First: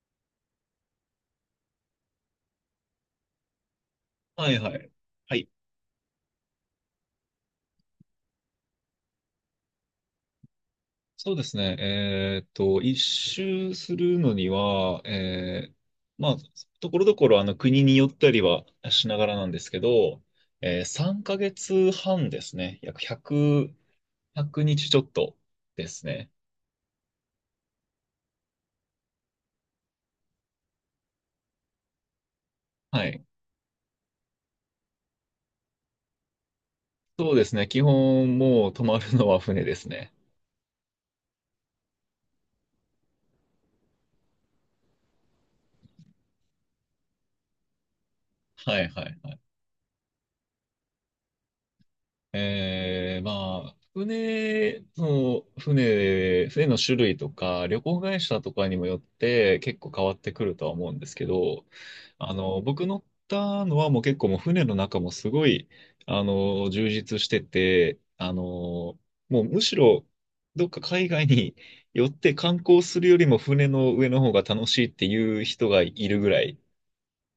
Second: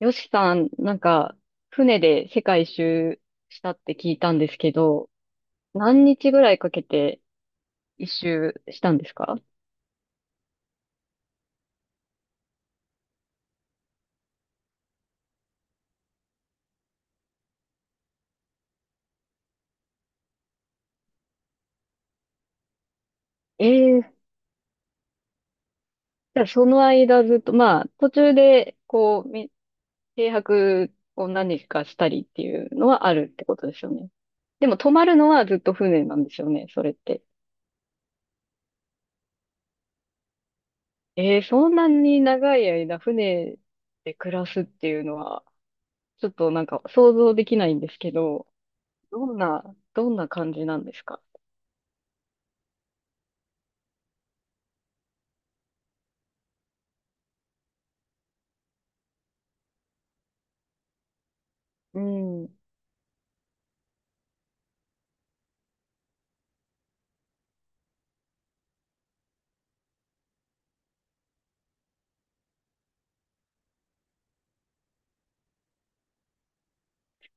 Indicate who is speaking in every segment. Speaker 1: よしさん、なんか、船で世界一周したって聞いたんで
Speaker 2: は
Speaker 1: す
Speaker 2: い
Speaker 1: け
Speaker 2: はい。
Speaker 1: ど、
Speaker 2: はい。
Speaker 1: 何日ぐらいかけて一周したんですか？
Speaker 2: そうですね。一周するのには、まあ、ところどころ国によったりはしながらなんですけど、3ヶ月半ですね。約1
Speaker 1: え
Speaker 2: 0
Speaker 1: えー。
Speaker 2: 100日ちょっとですね。
Speaker 1: じゃあその間ずっと、まあ、途中で、こう、停泊を何日かしたりっていうのは
Speaker 2: は
Speaker 1: あ
Speaker 2: い。
Speaker 1: るってことですよね。でも泊まるのはずっと船なんですよね、それって。
Speaker 2: そうですね。基本もう泊まるのは船ですね。
Speaker 1: ええー、そんなに長い間船で暮らすっていうのは、ちょっとなんか想像できないんですけど、
Speaker 2: はいはい
Speaker 1: ど
Speaker 2: は
Speaker 1: ん
Speaker 2: い。
Speaker 1: な、どんな感じなんですか？
Speaker 2: 船の種類とか、旅行会社とかにもよって結構変わってくるとは思うんですけど、
Speaker 1: うん。
Speaker 2: 僕乗ったのはもう結構もう船の中もすごい、充実してて、むしろどっか海外に 寄って観光するよりも船の上の方が楽しいっていう人がいるぐらい。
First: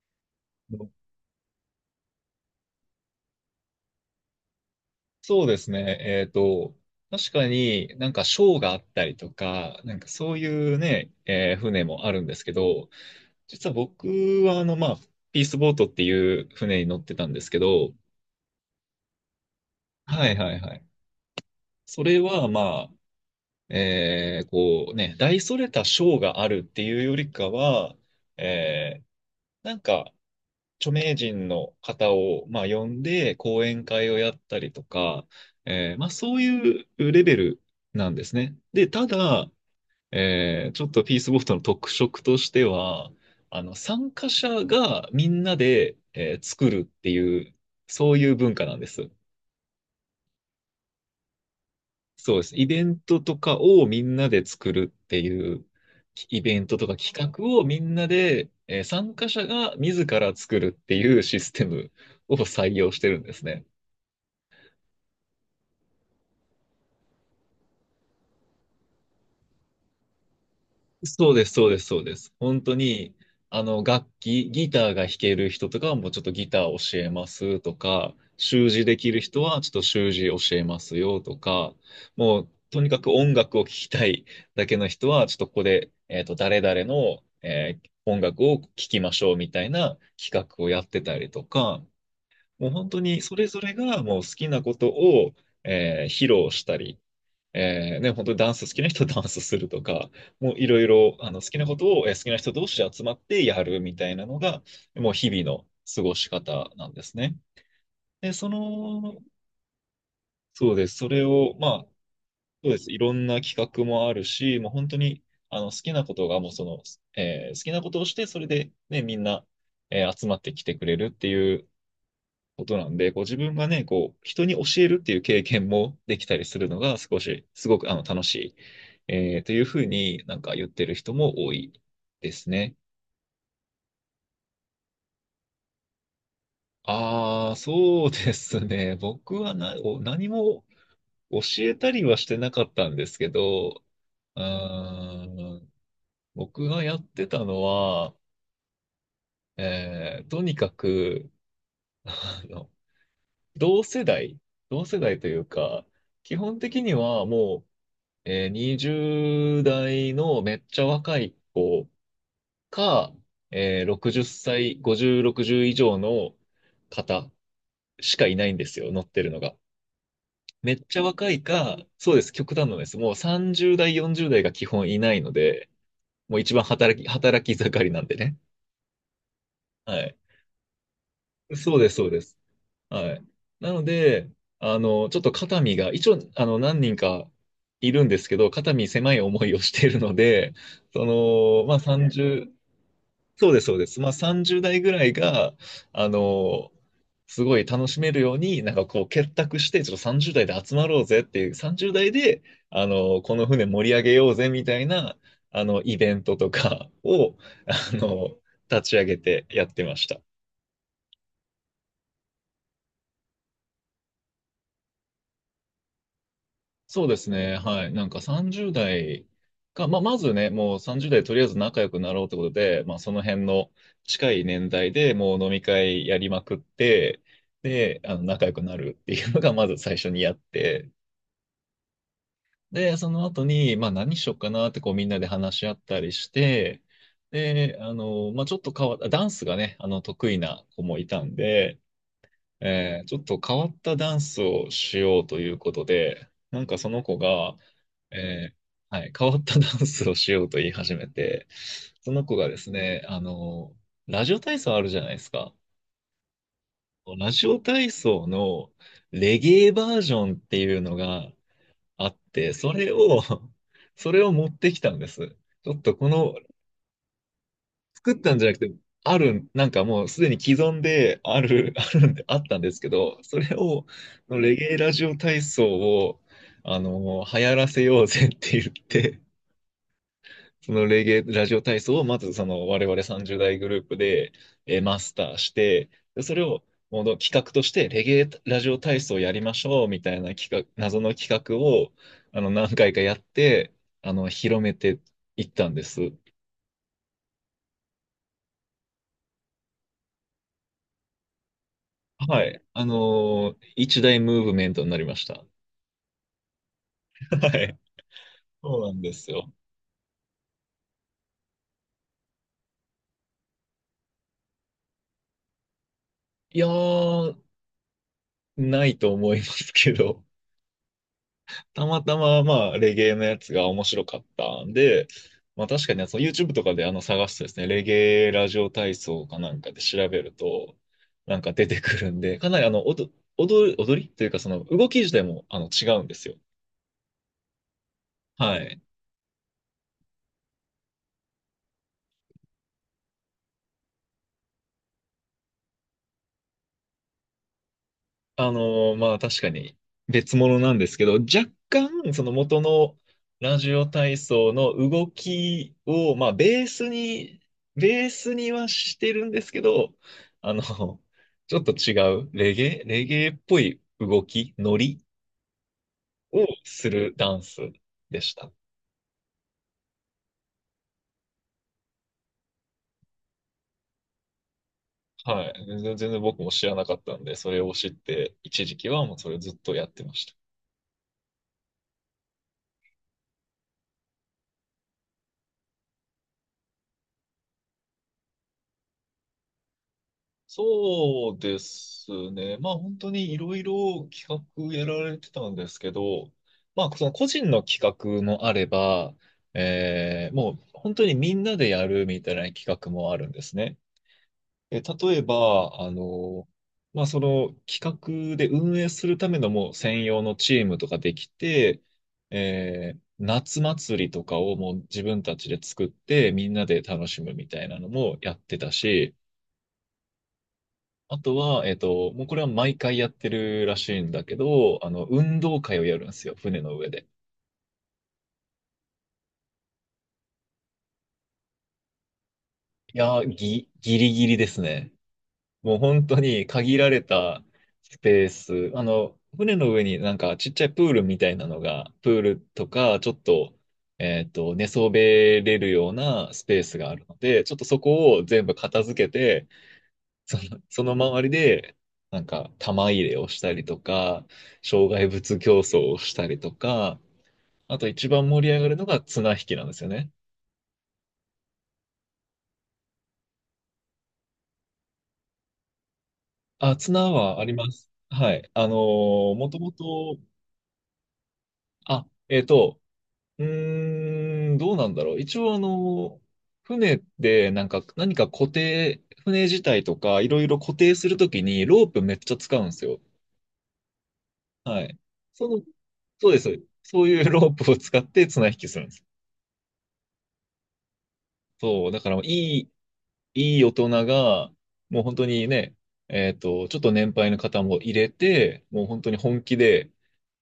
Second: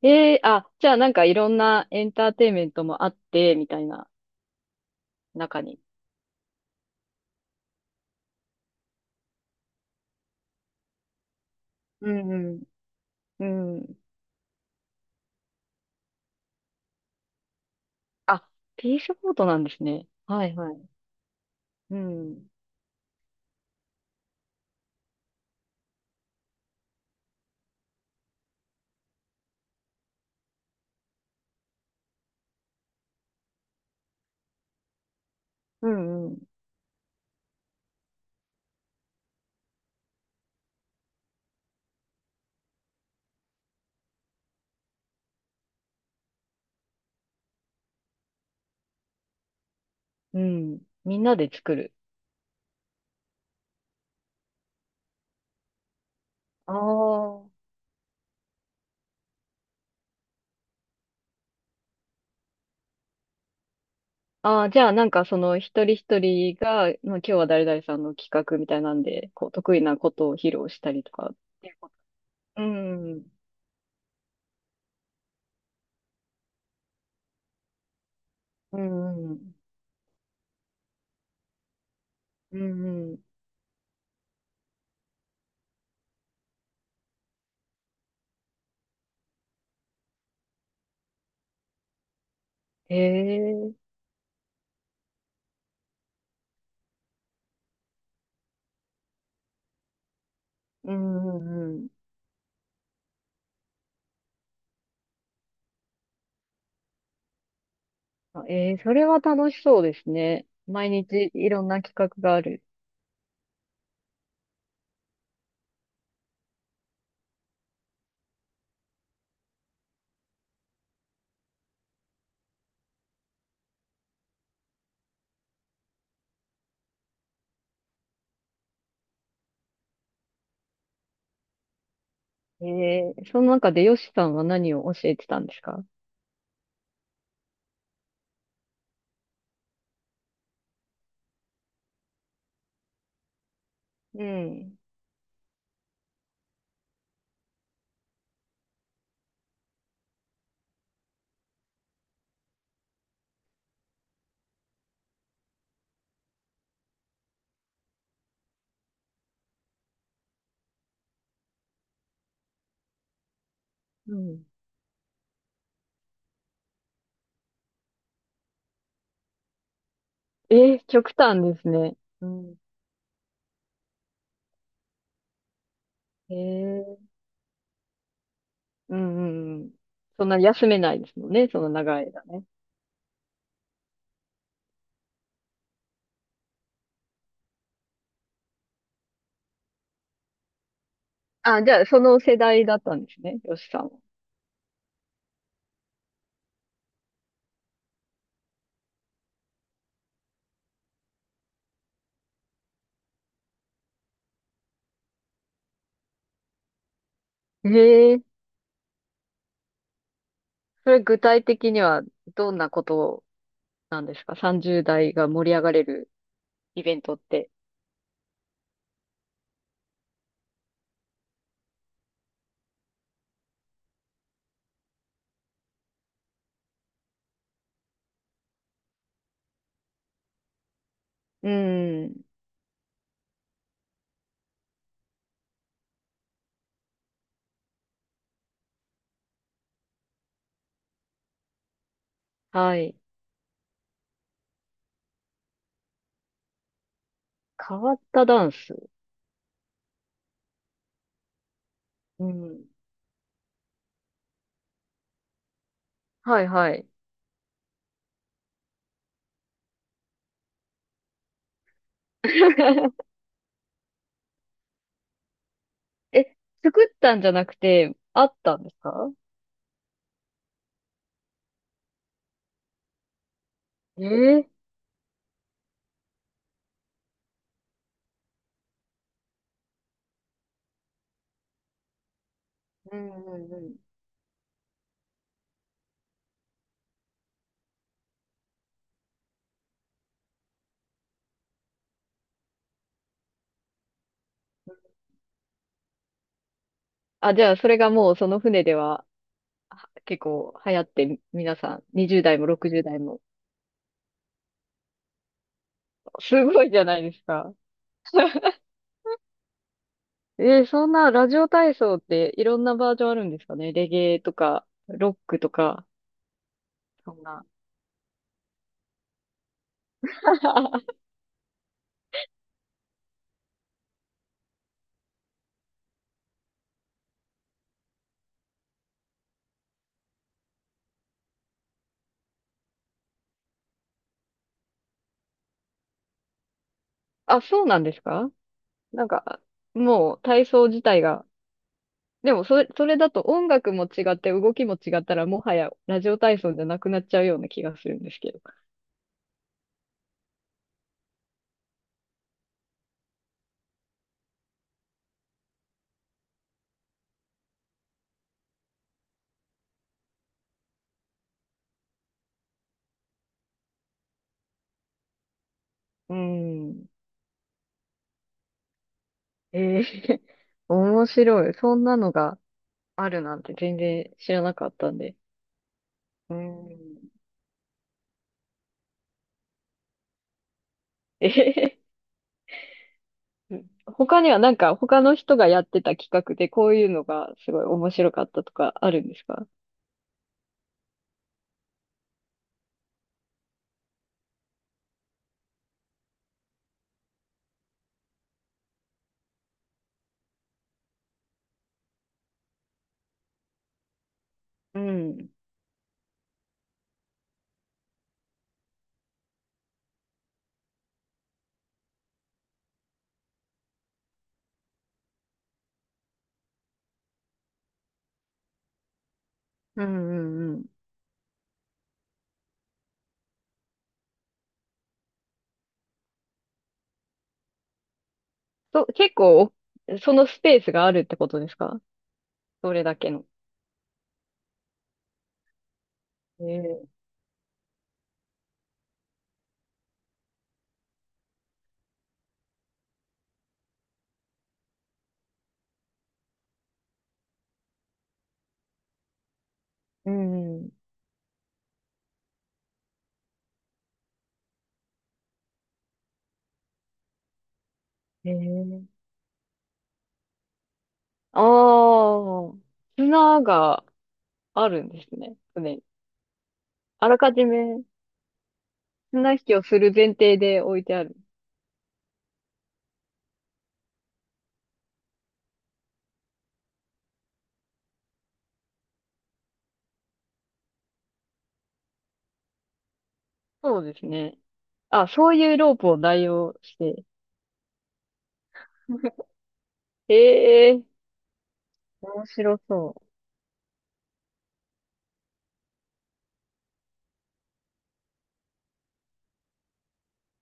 Speaker 1: あ、じゃあなんかいろんなエンターテインメントもあって、みたいな
Speaker 2: そうで
Speaker 1: 中
Speaker 2: す
Speaker 1: に。
Speaker 2: ね。確かになんかショーがあったりとか、なんかそういうね、船も
Speaker 1: う
Speaker 2: あるんですけ
Speaker 1: ん
Speaker 2: ど、
Speaker 1: う
Speaker 2: 実は
Speaker 1: ん。うん。
Speaker 2: 僕はピースボートっていう船に乗ってたんですけど、
Speaker 1: あ、ピースボートなんですね。
Speaker 2: はい
Speaker 1: は
Speaker 2: は
Speaker 1: い
Speaker 2: い
Speaker 1: は
Speaker 2: はい。
Speaker 1: い。う
Speaker 2: それ
Speaker 1: ん。
Speaker 2: はまあ、大それたショーがあるっていうよりかは、えーなんか著名人の方を、まあ、呼んで講演会をやったりとか、
Speaker 1: う
Speaker 2: まあ、
Speaker 1: んう
Speaker 2: そ
Speaker 1: ん。
Speaker 2: ういうレベルなんですね。で、ただ、ちょっとピースボフトの特色としては、参加者がみんなで、作るっていう、そういう文化なんです。
Speaker 1: うん。みんなで作る。
Speaker 2: そうです。イベントとかをみんなで作るっていう、イベン
Speaker 1: あ
Speaker 2: トとか企画を
Speaker 1: あ。
Speaker 2: みんなで、参加者が自ら作るっていうシステムを採用してるんですね。
Speaker 1: ああ、じゃあなんかその一人一人が、まあ、今日は誰々さんの企画みたいなんで、こう得意なことを披露したりとか
Speaker 2: そう
Speaker 1: っ
Speaker 2: です、そ
Speaker 1: て
Speaker 2: う
Speaker 1: いう
Speaker 2: です、
Speaker 1: こと。
Speaker 2: そうです。本
Speaker 1: う
Speaker 2: 当に、
Speaker 1: ん。
Speaker 2: 楽器、ギターが弾ける人とかはもうちょっとギター教えますとか、習
Speaker 1: う
Speaker 2: 字できる
Speaker 1: んう
Speaker 2: 人
Speaker 1: ん。
Speaker 2: はちょっと習字教えますよとか、もう
Speaker 1: うん
Speaker 2: とにかく
Speaker 1: うん。
Speaker 2: 音楽を聴きたいだけの人は、ちょっとここで、誰々の、音楽を聴きましょうみたいな企画をやってたりとか、もう本
Speaker 1: へ
Speaker 2: 当にそれぞ
Speaker 1: え。
Speaker 2: れがもう好きなことを、披露したり、ね、本当にダンス好きな人は ダンスするとか、もういろい
Speaker 1: う
Speaker 2: ろ
Speaker 1: んう
Speaker 2: 好きなこ
Speaker 1: んう
Speaker 2: と
Speaker 1: ん。
Speaker 2: を、好きな人同士で集まってやるみたいなのが、もう日々の過ごし方なんですね。で、そ
Speaker 1: それは
Speaker 2: の、
Speaker 1: 楽しそうですね。
Speaker 2: そうで
Speaker 1: 毎
Speaker 2: す。それ
Speaker 1: 日い
Speaker 2: を、
Speaker 1: ろん
Speaker 2: ま
Speaker 1: な
Speaker 2: あ、
Speaker 1: 企画がある。
Speaker 2: そうです。いろんな企画もあるし、もう本当に好きなことがもうその、好きなことをして、それで、ね、みんな、集まってきてくれるっていうことなんで、こう自分がね、こう、人に教えるっていう経験もできたりするのが少し、すごく楽しい、というふうになんか言ってる人も多いですね。
Speaker 1: えその中でヨシさんは何を教えてたんですか？
Speaker 2: ああ、そうですね。僕は何も教えたりはしてなかったんですけど、
Speaker 1: う
Speaker 2: うー
Speaker 1: ん。
Speaker 2: ん、僕がやってたのは、とにかく、あの、同世代、同世代というか、基本的にはもう、20代のめっちゃ若い子か、
Speaker 1: う
Speaker 2: 60
Speaker 1: ん。
Speaker 2: 歳、50、60以上の方しかいないんですよ、乗ってるのが。めっちゃ
Speaker 1: 極
Speaker 2: 若
Speaker 1: 端
Speaker 2: い
Speaker 1: です
Speaker 2: か、
Speaker 1: ね。
Speaker 2: そうで
Speaker 1: う
Speaker 2: す、極
Speaker 1: ん。
Speaker 2: 端なんです。もう30代、40代が基本いないので、
Speaker 1: え
Speaker 2: もう一番
Speaker 1: ー、
Speaker 2: 働き盛りなんでね。
Speaker 1: うんうんうん。
Speaker 2: はい。
Speaker 1: そんな休めないですもんね、その
Speaker 2: そうです、
Speaker 1: 長
Speaker 2: そ
Speaker 1: い
Speaker 2: うで
Speaker 1: 間
Speaker 2: す。
Speaker 1: ね。
Speaker 2: はい。なので、ちょっと肩身が、一応、何人かいるんですけど、肩身狭い思いをしているので、そ
Speaker 1: あ、
Speaker 2: の、
Speaker 1: じ
Speaker 2: まあ、
Speaker 1: ゃ
Speaker 2: ね。
Speaker 1: あ、その世
Speaker 2: 30、
Speaker 1: 代だったんですね、
Speaker 2: そう
Speaker 1: ヨ
Speaker 2: です、
Speaker 1: シ
Speaker 2: そう
Speaker 1: さん
Speaker 2: で
Speaker 1: は。
Speaker 2: す。まあ、30代ぐらいが、あの、すごい楽しめるように、なんかこう、結託して、ちょっと30代で集まろうぜっていう、30代で、この船盛り上げようぜみたいな、イベントとかを、あ
Speaker 1: え
Speaker 2: の、
Speaker 1: ー、
Speaker 2: 立ち上げてやってました。
Speaker 1: それ具体的にはどんなことなんですか？ 30 代が盛り上がれるイベン
Speaker 2: そう
Speaker 1: ト
Speaker 2: で
Speaker 1: っ
Speaker 2: す
Speaker 1: て。
Speaker 2: ね。はい。なんか30代が、まあ、まずね、もう30代とりあえず仲良くなろうってことで、まあ、その辺の近い年代でもう飲み会やりまくって、で、仲良くなるっていうのが まず最初にやって、
Speaker 1: うん。
Speaker 2: で、その後に、まあ、何しよっかなってこうみんなで話し合ったりして、で、まあ、ちょっと変わった、ダンスがね、得意な子もいたんで、
Speaker 1: はい。
Speaker 2: ちょっと変わったダンスをしようということで、なんかその子が、
Speaker 1: 変わったダ
Speaker 2: え
Speaker 1: ン
Speaker 2: ー
Speaker 1: ス。
Speaker 2: はい、変わったダンスをしようと言い始めて、そ
Speaker 1: う
Speaker 2: の子がで
Speaker 1: ん。
Speaker 2: すね、ラジオ体操あるじゃないですか。
Speaker 1: はいはい。
Speaker 2: ラジオ体操のレゲエバージョンっていうのがあって、それ を、それを持ってきたんです。ちょっと
Speaker 1: え、作ったんじゃなくて、
Speaker 2: 作っ
Speaker 1: あ
Speaker 2: た
Speaker 1: っ
Speaker 2: んじゃな
Speaker 1: た
Speaker 2: く
Speaker 1: んで
Speaker 2: て、
Speaker 1: すか？
Speaker 2: なんかもうすでに既存である、あるんで、あったんですけど、それを、
Speaker 1: えー、
Speaker 2: レゲエラジオ体操を、流行らせようぜって言って、そのレゲエラジオ体操をまずその我
Speaker 1: う
Speaker 2: 々
Speaker 1: ん
Speaker 2: 30
Speaker 1: うんう
Speaker 2: 代グ
Speaker 1: ん。
Speaker 2: ループで、マスターして、でそれをもう企画としてレゲエラジオ体操やりましょうみたいな企画、謎の企画を何回かやって、広めていったんです。
Speaker 1: あ、じゃあ、それがもうその船では結構流行って、皆さん、20代
Speaker 2: は
Speaker 1: も
Speaker 2: い。
Speaker 1: 60代も。
Speaker 2: 一大ムーブメントになりました。
Speaker 1: すごいじゃないです
Speaker 2: は
Speaker 1: か。
Speaker 2: い。そうなんですよ。
Speaker 1: そんなラジオ体操っていろんなバージョンあるんですかね、レゲエとか、ロックとか、
Speaker 2: いや
Speaker 1: そん
Speaker 2: ー、
Speaker 1: な。
Speaker 2: ないと思いますけど、たまたま、まあ、レゲエのやつが面白かったんで、まあ確かに、その YouTube とかで探すとですね、レゲエラジオ体操かなんかで調べると、なんか出てくるんで、かなり踊る、踊りというか、その動き自体も違うんですよ。
Speaker 1: あ、そうなんですか？
Speaker 2: はい。
Speaker 1: なんか、もう体操自体がでもそれだと音楽も違って動きも違ったらもはやラジオ体操じゃなくなっちゃうような気がするんですけど。
Speaker 2: まあ確かに別物なんですけど、若干その元のラジオ体操の動きを、まあベースに、ベースにはしてるんですけど、あの、ちょっと違う、レゲエ、レゲエっぽい動き、ノリ
Speaker 1: う
Speaker 2: を
Speaker 1: ん。
Speaker 2: するダンスでした。
Speaker 1: ええ 面白い。そんなのがあるなんて全然知らなかったんで。
Speaker 2: はい。全然全然
Speaker 1: う
Speaker 2: 僕も知らなかっ
Speaker 1: ん。
Speaker 2: たんで、それを知って、一時期はもうそれをずっとやってました。
Speaker 1: ええ 他にはなんか他の人がやってた企画でこういうのがすごい面白かったとかあるんですか？
Speaker 2: そうですね。まあ本当にいろいろ企画やられてたんですけど、まあその個人の企画もあれば、もう本当にみんなでやるみたいな企画もあるんですね。
Speaker 1: う
Speaker 2: え、例え
Speaker 1: ん。
Speaker 2: ば、まあその企画で運営するためのもう専用のチームとかできて、夏祭りとかをもう自分たちで作ってみんなで楽しむみたいなのもやってたし、
Speaker 1: うんうんうん。
Speaker 2: あとは、もうこれは毎回やってるらしいんだけど、運動会をやるんですよ、船の上で。
Speaker 1: と、結構、そのスペースがあるってことですか？それだ
Speaker 2: い
Speaker 1: け
Speaker 2: や
Speaker 1: の。
Speaker 2: ー、ギリギリですね。もう本当に限
Speaker 1: え
Speaker 2: られ
Speaker 1: え、
Speaker 2: たスペース。船の上になんかちっちゃいプールみたいなのが、プールとか、ちょっと、寝そべれるようなスペースがあるので、ちょっとそこを全部片付けて、
Speaker 1: うんうん。
Speaker 2: その周りで、なんか、玉入れをしたりとか、障害物競争をしたりとか、あと一番
Speaker 1: え
Speaker 2: 盛り上がるの
Speaker 1: え、
Speaker 2: が綱引きなんですよね。
Speaker 1: ああ、砂があるんですね。船に。
Speaker 2: あ、
Speaker 1: あ
Speaker 2: 綱
Speaker 1: らか
Speaker 2: はあ
Speaker 1: じ
Speaker 2: りま
Speaker 1: め
Speaker 2: す。はい。
Speaker 1: 綱引
Speaker 2: も
Speaker 1: き
Speaker 2: と
Speaker 1: を
Speaker 2: も
Speaker 1: する前
Speaker 2: と、
Speaker 1: 提で置いてある。
Speaker 2: あ、えっと、うーん、どうなんだろう。一応船でなんか、何か固定、船自体とか、いろいろ固定するときにロープめっちゃ使うんですよ。
Speaker 1: そうですね。
Speaker 2: はい。
Speaker 1: あ、そう
Speaker 2: そ
Speaker 1: いう
Speaker 2: の、
Speaker 1: ロープを代
Speaker 2: そうで
Speaker 1: 用
Speaker 2: す。
Speaker 1: し
Speaker 2: そ
Speaker 1: て。
Speaker 2: ういうロープを使って綱引きするんです。
Speaker 1: ええ、
Speaker 2: そう。だから
Speaker 1: 面白そ
Speaker 2: いい大人が、もう本当にね、ちょっと年配の方も入れて、もう本当に本気で、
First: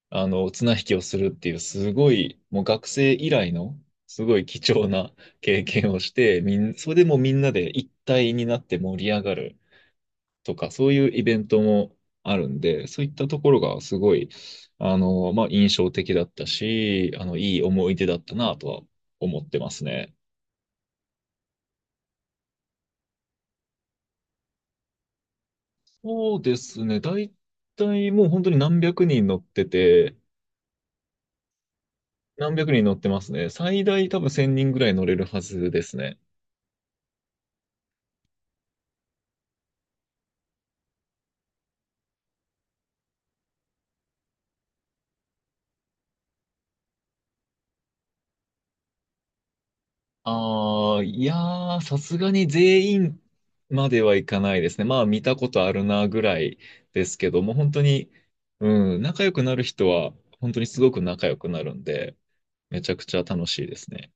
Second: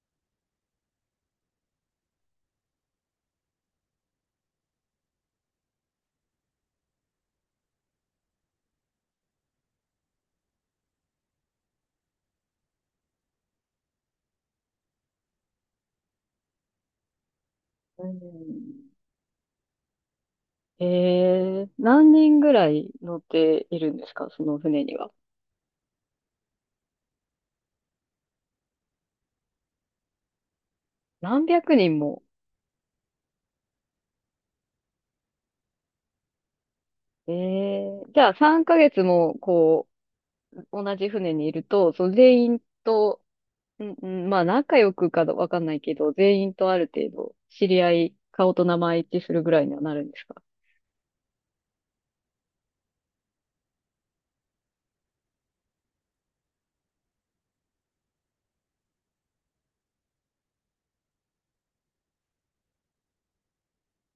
Speaker 2: 綱引きをするっていう、すごい、もう学生以来の、すごい貴重な経験をして、それでもうみんなで一体になって盛り上がるとか、そういうイベントもあるんで、そういったところがすごい、印象的だったし、いい思い
Speaker 1: う。
Speaker 2: 出
Speaker 1: う
Speaker 2: だったなとは
Speaker 1: ん、
Speaker 2: 思ってますね。
Speaker 1: ええ、何人ぐらい乗っているんですか、その船には。
Speaker 2: そうですね。だいたいもう本当に何百人乗ってて、
Speaker 1: 何百人も。
Speaker 2: 何百人乗ってますね。最大多分1000人ぐらい乗れるはずですね。
Speaker 1: ええ、じゃあ3ヶ月も、こう、同じ船にいると、その全員と、うんうん、まあ、仲良くかどわかんないけど、全員とある程度、知り合い、顔と名前一致するぐらいにはなるんですか？
Speaker 2: ああ、いやー、さすがに全員まではいかないですね。まあ見たことあるなぐらいですけども、本当に、うん、仲良くなる人は本当にすごく仲良くなるんで、めちゃくちゃ楽しいですね。